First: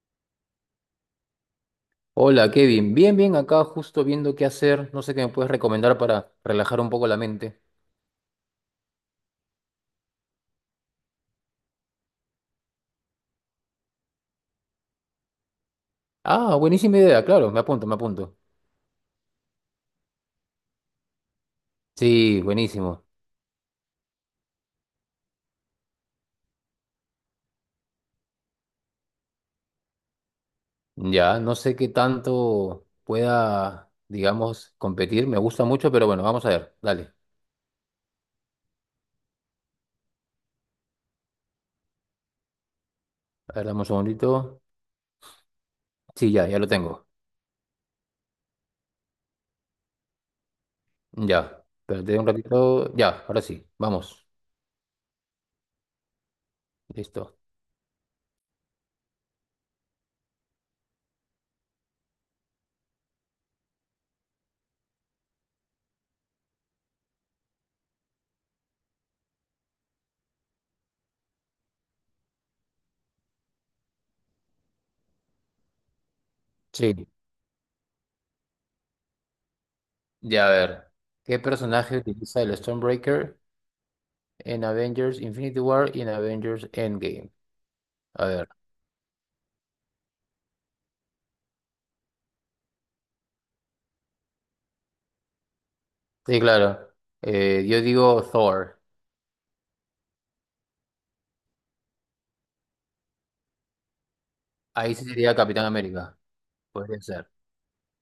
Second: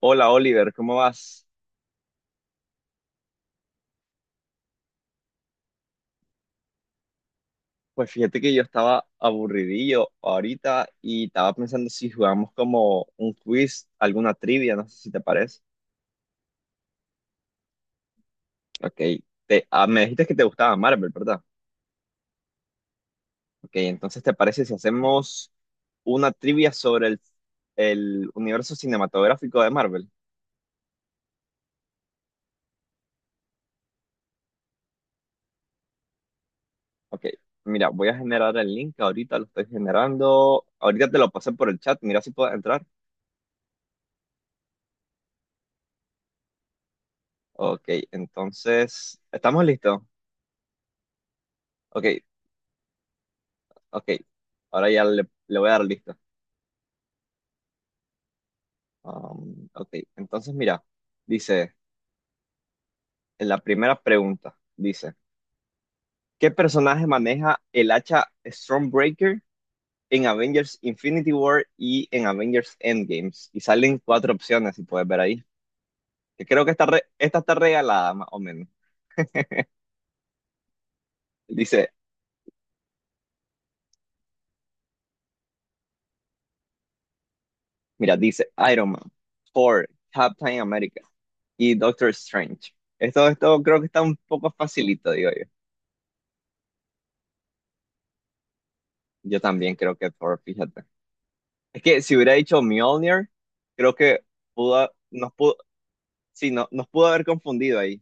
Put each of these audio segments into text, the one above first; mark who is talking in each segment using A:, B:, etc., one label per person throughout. A: Hola Oliver, ¿cómo vas?
B: Hola Kevin, bien, bien, acá justo viendo qué hacer, no sé qué me puedes recomendar para relajar un poco la mente.
A: Pues fíjate que yo estaba aburridillo ahorita y estaba pensando si jugamos como un quiz, alguna trivia, no sé si te parece.
B: Ah, buenísima idea, claro, me apunto, me apunto.
A: Ok, me dijiste que te gustaba Marvel, ¿verdad?
B: Sí, buenísimo.
A: Ok, entonces ¿te parece si hacemos una trivia sobre el universo cinematográfico de Marvel?
B: Ya, no sé qué tanto pueda, digamos, competir, me gusta mucho, pero bueno, vamos a ver, dale.
A: Ok, mira, voy a generar el link, ahorita lo estoy generando, ahorita te lo pasé por el chat, mira si puedes entrar.
B: A ver, dame un segundito. Sí, ya, ya lo tengo.
A: Ok, entonces, ¿estamos listos?
B: Ya,
A: Ok.
B: espérate un ratito. Ya, ahora sí,
A: Ok,
B: vamos.
A: ahora ya le voy a dar listo.
B: Listo.
A: Ok, entonces mira, dice, en la primera pregunta, dice, ¿qué personaje maneja el hacha Stormbreaker en Avengers Infinity War y en Avengers Endgames? Y salen cuatro opciones, si puedes ver ahí. Que creo que esta
B: Sí,
A: re- esta está regalada, más o menos.
B: ya a ver. ¿Qué
A: Dice,
B: personaje utiliza el Stormbreaker en Avengers Infinity War y en Avengers Endgame?
A: mira,
B: A ver.
A: dice Iron Man, Thor, Captain America y Doctor Strange. Esto creo que está un poco facilito, digo yo.
B: Sí, claro. Yo digo Thor.
A: Yo también creo que Thor, fíjate. Es que si hubiera dicho Mjolnir, creo que pudo, ha-
B: Ahí sí
A: nos
B: sería
A: pudo,
B: Capitán América.
A: sí, no, nos
B: Podría
A: pudo haber
B: ser.
A: confundido ahí.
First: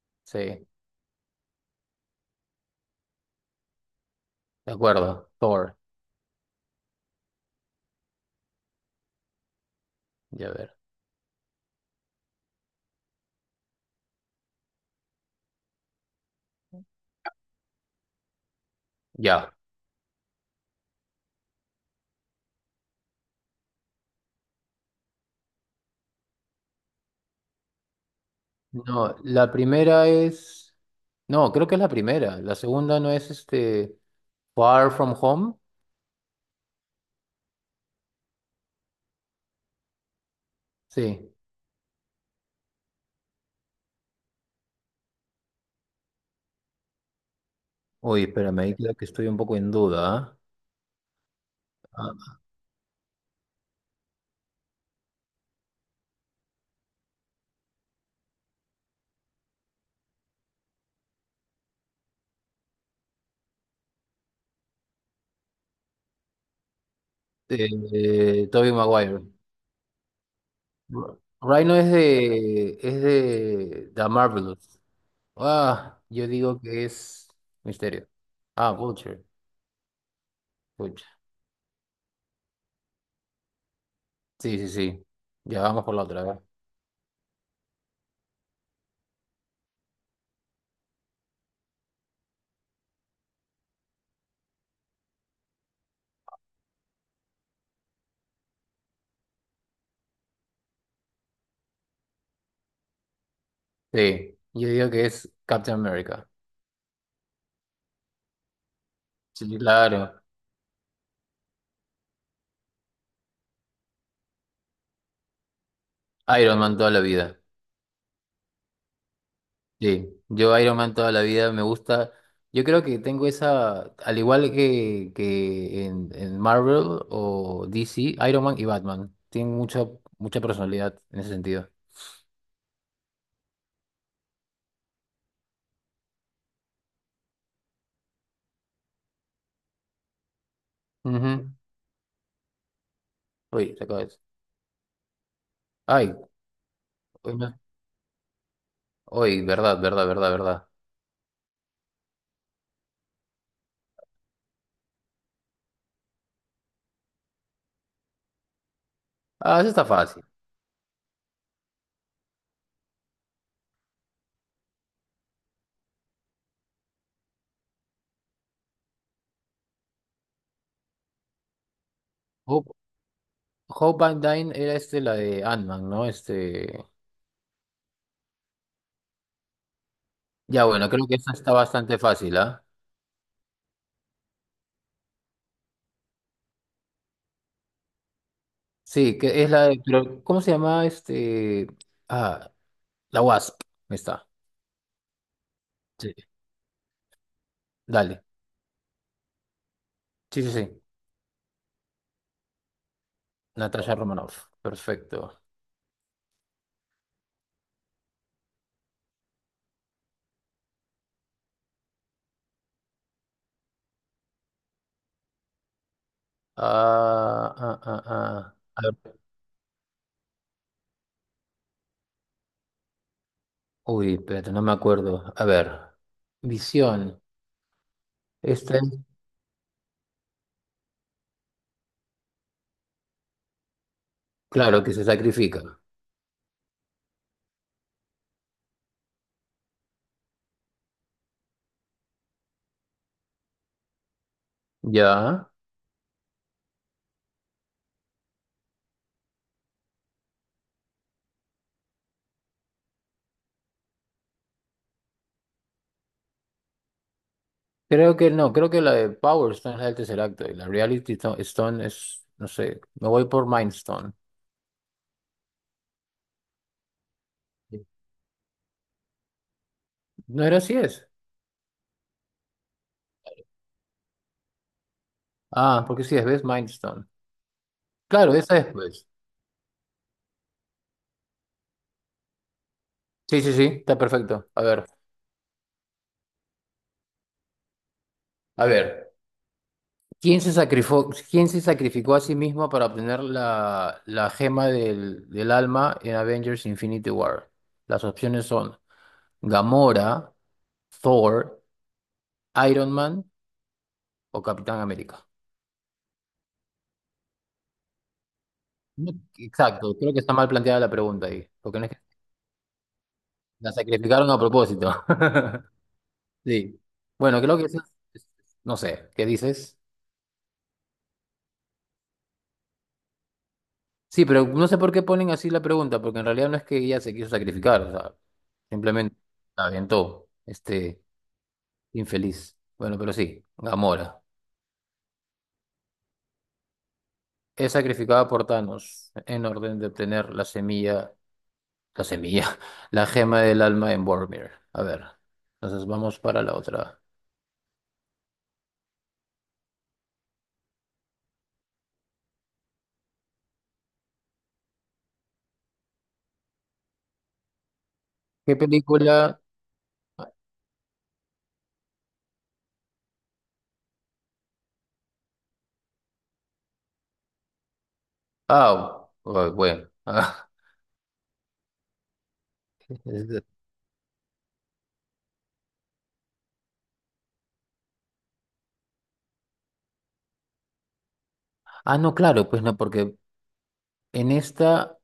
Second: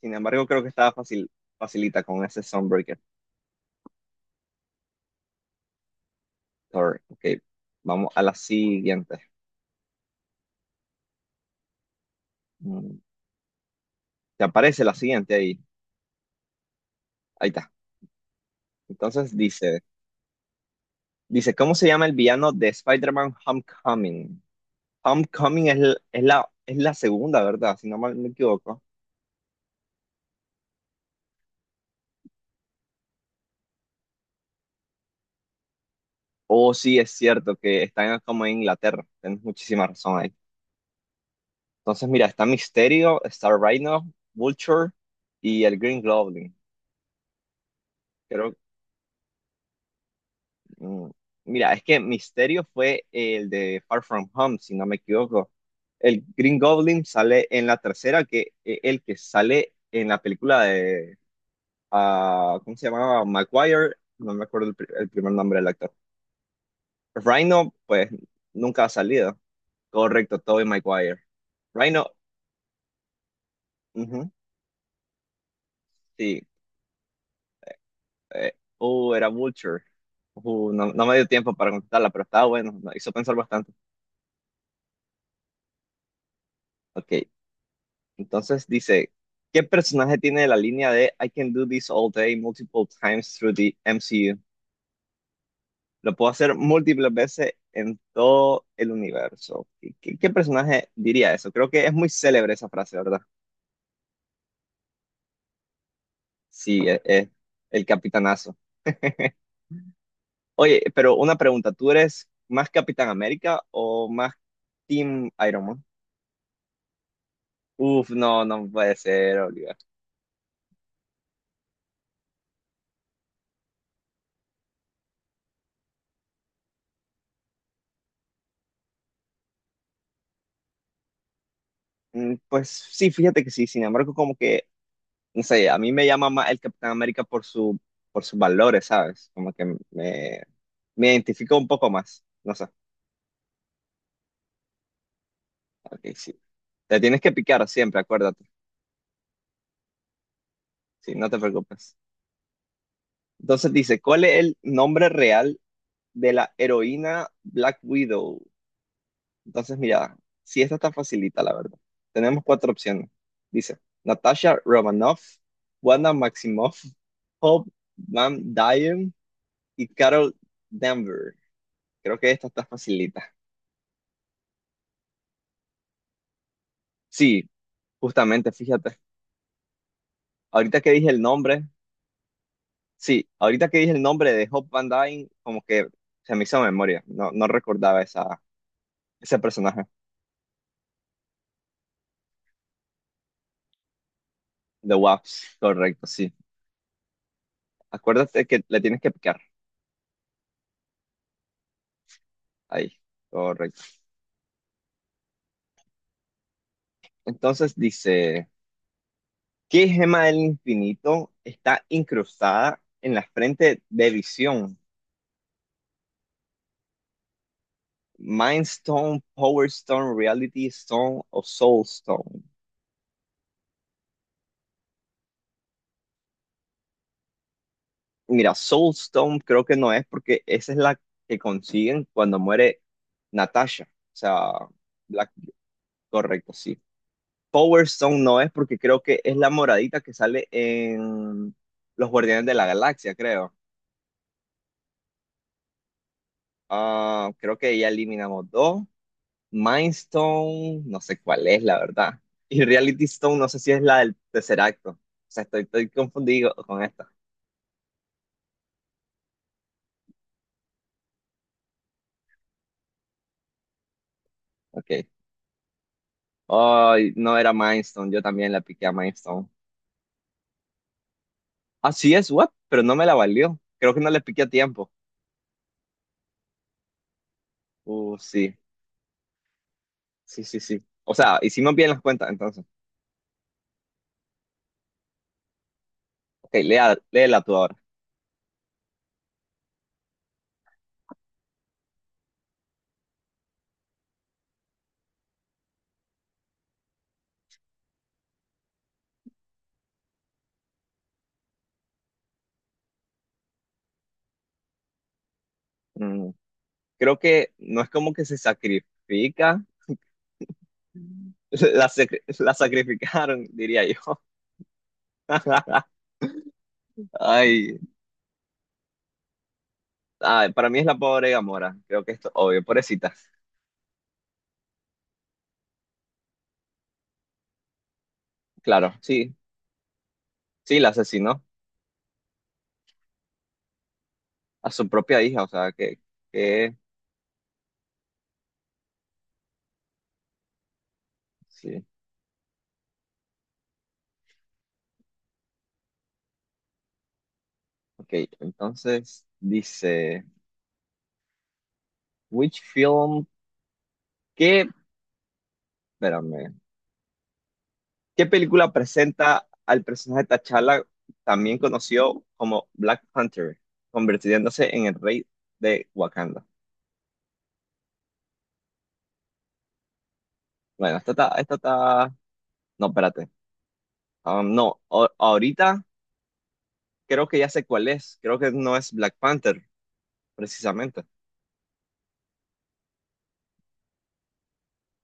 A: Sin
B: Sí,
A: embargo, creo
B: de
A: que estaba fácil, facilita con ese Sunbreaker.
B: acuerdo. Thor.
A: Thor. Ok, vamos a la siguiente.
B: Ya ver.
A: Mm, Te aparece la siguiente ahí. Ahí está. Entonces
B: Ya.
A: dice, ¿cómo se llama el villano de Spider-Man Homecoming? Homecoming es la segunda, ¿verdad? Si no mal me equivoco.
B: No, la primera es. No, creo que es la primera. La segunda no es este. Far From Home.
A: Oh, sí, es cierto que están como en Inglaterra. Tienes muchísima razón ahí.
B: Sí.
A: Entonces, mira, está Misterio, está Rhino, Vulture y el Green Goblin.
B: Uy,
A: Creo,
B: espérame, ahí creo que estoy un poco en duda. ¿Ah?
A: mm, mira, es que
B: Ah,
A: Misterio fue el de Far From Home, si no me equivoco. El Green Goblin sale en la tercera, que el que sale en la película de, ah, ¿cómo se llamaba? Maguire, no me acuerdo el primer nombre del actor. Rhino, pues,
B: Tobey
A: nunca ha
B: Maguire.
A: salido. Correcto, Tobey Maguire.
B: Rhino es
A: Rhino,
B: de. Es de. The
A: ujú,
B: Marvelous. Ah, yo
A: sí.
B: digo que es. Misterio.
A: eh,
B: Ah,
A: uh,
B: Vulture.
A: era Vulture. No, no me dio tiempo para contestarla, pero estaba bueno, me hizo pensar bastante.
B: Sí, sí, sí. Ya vamos por la otra, a ver.
A: Ok, entonces dice, ¿qué personaje tiene la línea de I can do this all day multiple times through the MCU? Lo puedo hacer múltiples veces en todo el universo. ¿Qué personaje diría eso? Creo que es muy célebre esa frase, ¿verdad?
B: Sí, yo digo que es Captain America.
A: Sí, es el capitanazo.
B: Sí, claro.
A: Oye, pero una pregunta, ¿tú eres más Capitán América o más Team Iron Man?
B: Iron Man toda la vida.
A: Uf, no, no puede ser, Oliver.
B: Sí, yo Iron Man toda la vida me gusta. Yo creo que tengo esa, al igual que, que en Marvel o DC, Iron Man y Batman. Tienen mucha, mucha personalidad en ese sentido.
A: Pues sí, fíjate que sí, sin embargo, como que, no sé, a mí me llama más el Capitán América por sus valores, ¿sabes? Como que me, me
B: Ujú.
A: identifico un poco más, no sé.
B: Uy, se acaba eso.
A: Ok,
B: Ay,
A: sí. Te tienes que
B: hoy, no-
A: picar siempre, acuérdate,
B: hoy, verdad, verdad, verdad, verdad.
A: sí, no te preocupes. Entonces dice, ¿cuál es el nombre real de la heroína Black Widow?
B: Ah, eso
A: Entonces,
B: está
A: mira,
B: fácil.
A: sí, esta está facilita, la verdad. Tenemos cuatro opciones. Dice, Natasha Romanoff, Wanda Maximoff, Hope Van Dyne y Carol Danvers. Creo que esta está
B: Hope,
A: facilita.
B: Hope Van Dyne era este, la de Ant-Man, ¿no? Este.
A: Sí, justamente, fíjate.
B: Ya,
A: Ahorita que
B: bueno, creo
A: dije
B: que
A: el
B: esa está
A: nombre,
B: bastante fácil, ¿ah?
A: sí, ahorita que dije el nombre de Hope Van Dyne, como que se me hizo memoria. No, no recordaba esa,
B: Sí,
A: ese
B: que es la de,
A: personaje
B: pero, ¿cómo se llama este? Ah, la Wasp. Ahí está.
A: de Waps. Correcto,
B: Sí.
A: sí.
B: Dale.
A: Acuérdate que le tienes que picar.
B: Sí, sí, sí.
A: Ahí, correcto.
B: Natasha Romanoff. Perfecto.
A: Entonces dice, ¿qué gema del infinito está incrustada en la frente de Visión?
B: Ah, ah, ah, ah.
A: Mind
B: A ver.
A: Stone, Power Stone, Reality Stone o Soul Stone.
B: Uy, espérate, no me acuerdo. A ver. Visión.
A: Mira,
B: Esta es,
A: Soulstone creo que no es porque esa es la que consiguen cuando muere Natasha. O sea,
B: claro, que se
A: la-
B: sacrifica.
A: correcto, sí. Power Stone no es porque creo que es la moradita que sale en Los Guardianes de la Galaxia, creo.
B: Ya.
A: Ah, creo que ya eliminamos dos. Mind Stone, no sé cuál es, la verdad. Y Reality Stone, no sé si es la del tercer acto. O sea, estoy confundido con esta.
B: Creo que no, creo que la de Power Stone es la del Tesseract y la Reality Stone es, no sé, me voy por Mind Stone.
A: Ok. Ay, no era Mind Stone, yo también la piqué a Mind Stone.
B: ¿No era así es?
A: Así es, what? Pero no me la valió. Creo que no le piqué a tiempo.
B: Ah, porque sí es Best Milestone.
A: Uh,
B: Claro,
A: sí,
B: esa es pues.
A: sí, sí, sí. O sea, hicimos bien las cuentas, entonces.
B: Sí, sí, sí, está perfecto.
A: Ok, léela tú ahora.
B: A ver. Quién se sacrificó a sí mismo para obtener la gema del alma en Avengers Infinity War? Las opciones son Gamora, Thor, Iron Man o Capitán América.
A: Mm, creo que no es como que se
B: No,
A: sacrifica.
B: exacto, creo que está mal planteada la pregunta ahí, porque no
A: La,
B: es que
A: sacri- la sacrificaron,
B: la
A: diría yo.
B: sacrificaron a propósito. Sí. Bueno, creo que
A: Ay,
B: eso es- no sé, ¿qué dices?
A: ay, para mí es la pobre Gamora. Creo que esto, obvio, pobrecita.
B: Sí, pero no sé por qué ponen así la pregunta, porque en realidad no es que ella se quiso sacrificar, o sea,
A: Claro,
B: simplemente
A: sí,
B: la aventó,
A: sí, la
B: este
A: asesinó
B: infeliz. Bueno, pero sí, Gamora
A: a su propia hija. O sea, que,
B: es sacrificada por Thanos en orden de obtener la semilla,
A: sí.
B: la semilla, la gema del alma en Vormir. A ver, entonces vamos para la otra.
A: Ok, entonces dice, which film? ¿Qué Espérame. ¿Qué
B: ¿Qué
A: película
B: película?
A: presenta al personaje de T'Challa, también conocido como Black Panther, convirtiéndose en el rey de Wakanda?
B: Ah, oh, bueno.
A: Bueno, No, espérate. No, ahorita creo que ya sé cuál es. Creo que no es Black Panther, precisamente.
B: Ah, no, claro, pues no, porque en esta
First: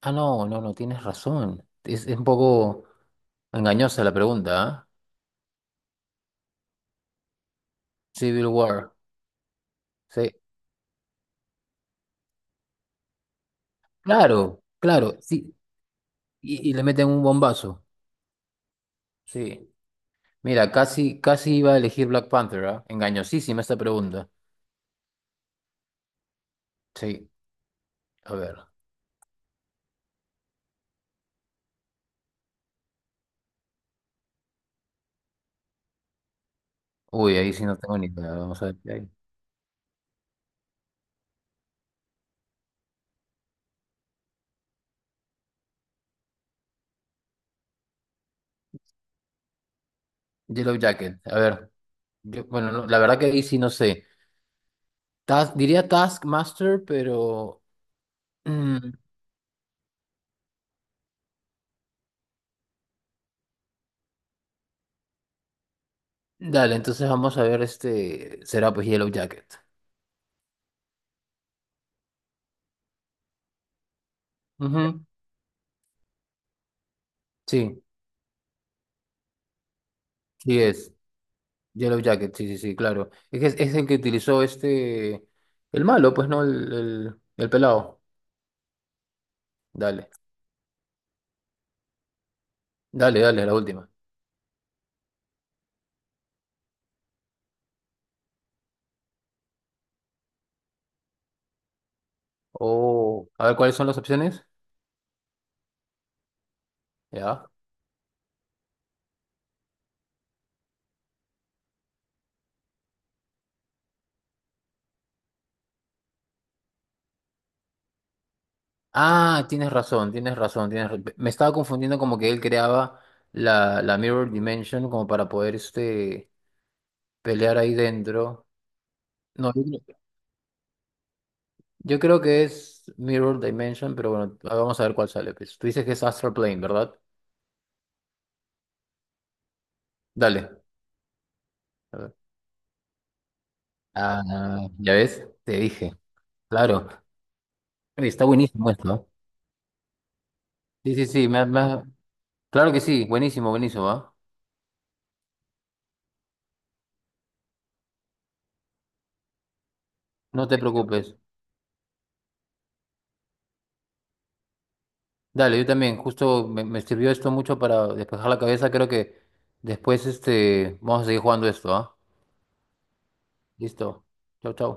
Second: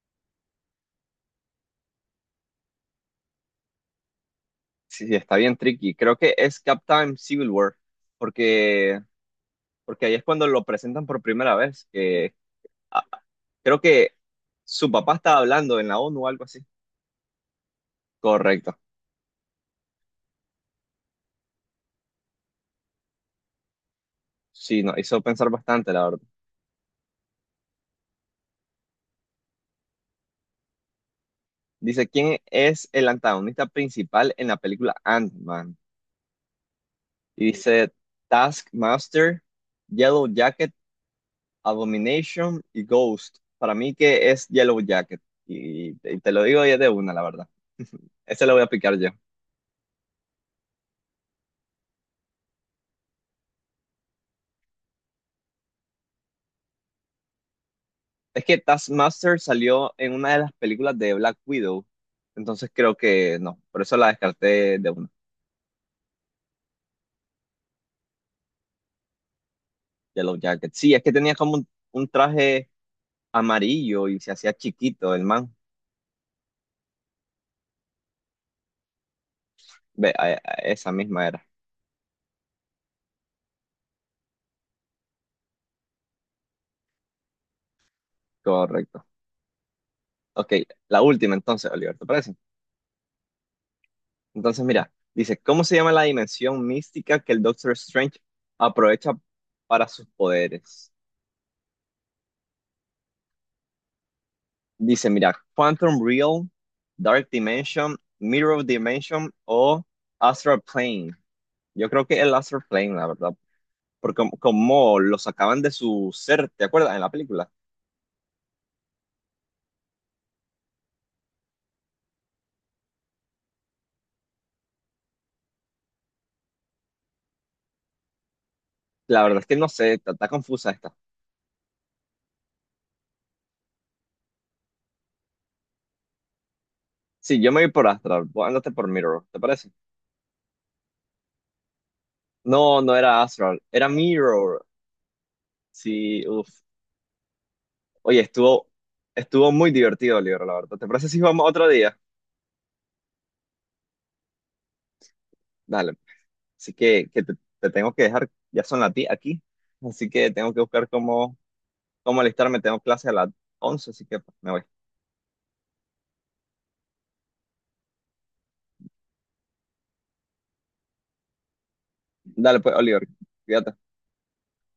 B: Ah, no, no, no, tienes razón. Es un poco engañosa la pregunta, ¿ah?
A: Sí, sí, está bien tricky. Creo que es Captain Civil War,
B: Civil War.
A: porque, porque ahí es
B: Sí.
A: cuando lo presentan por primera vez. Ah, Creo que
B: Claro,
A: su papá
B: claro,
A: estaba
B: sí.
A: hablando en la ONU o algo así.
B: Y le meten un bombazo.
A: Correcto.
B: Sí. Mira, casi, casi iba a elegir Black Panther, ¿ah? Engañosísima esta pregunta.
A: Sí, nos hizo pensar bastante, la verdad.
B: Sí. A ver.
A: Dice, ¿quién es el antagonista principal en la película Ant-Man?
B: Uy,
A: Y
B: ahí sí no
A: dice,
B: tengo ni idea. Vamos a ver qué hay.
A: Taskmaster, Yellow Jacket, Abomination y Ghost. Para mí que es Yellow Jacket. Y te lo digo ya de una, la verdad. Ese lo voy a picar yo.
B: Yellow Jacket. A ver. Bueno, no, la verdad que ahí sí no sé. Diría Taskmaster, pero.
A: Es que
B: Mm,
A: Taskmaster salió en una de las películas de Black Widow. Entonces creo que no. Por eso la descarté de una.
B: dale, entonces vamos a ver este. Será pues Yellow Jacket.
A: Yellow Jacket. Sí, es que tenía como un traje amarillo y se hacía
B: Ujú,
A: chiquito el man.
B: sí.
A: Ve,
B: Sí
A: esa
B: es,
A: misma era.
B: Yellow Jacket, sí, sí, sí, claro. Es, que es el que utilizó este, el malo, pues, ¿no? El pelado.
A: Correcto.
B: Dale,
A: Ok, la última entonces, Oliver, ¿te parece?
B: dale, dale, la última.
A: Entonces, mira, dice, ¿cómo se llama la dimensión mística que el Doctor Strange aprovecha para sus poderes?
B: Oh, a ver, ¿cuáles son las opciones?
A: Dice, mira, Quantum Realm, Dark
B: Ya.
A: Dimension, Mirror Dimension o Astral Plane. Yo creo que el Astral Plane, la verdad, porque como lo sacaban de su ser, ¿te acuerdas? En la película.
B: Ah, tienes razón, me estaba confundiendo como que él creaba la, la Mirror Dimension como para poder, este, pelear ahí dentro.
A: La verdad es
B: No,
A: que
B: yo
A: no sé,
B: creo
A: está confusa esta.
B: yo creo que es Mirror Dimension, pero bueno, vamos a ver cuál sale, pues. Tú dices que es Astral Plane, ¿verdad?
A: Sí, yo me voy por Astral, vos andate por Mirror, ¿te parece?
B: Dale. A ver.
A: No, no era Astral, era Mirror.
B: Ah, ya ves, te dije,
A: Sí, uff.
B: claro. Oye,
A: Oye,
B: está
A: estuvo,
B: buenísimo esto, ¿eh?
A: estuvo muy divertido el libro, la verdad. ¿Te
B: Sí, sí,
A: parece si
B: sí,
A: vamos otro día?
B: claro que sí, buenísimo, buenísimo, ¿ah?
A: Dale. Así que te tengo que dejar, ya son las 10 aquí, así que
B: No
A: tengo
B: te
A: que buscar
B: preocupes.
A: cómo alistarme. Tengo clase a las 11, así que pues, me voy.
B: Dale, yo también, justo me sirvió esto mucho para despejar la cabeza, creo que después este, vamos a seguir jugando esto, ¿ah?
A: Dale pues, Oliver, cuídate.
B: Listo. Chau, chau.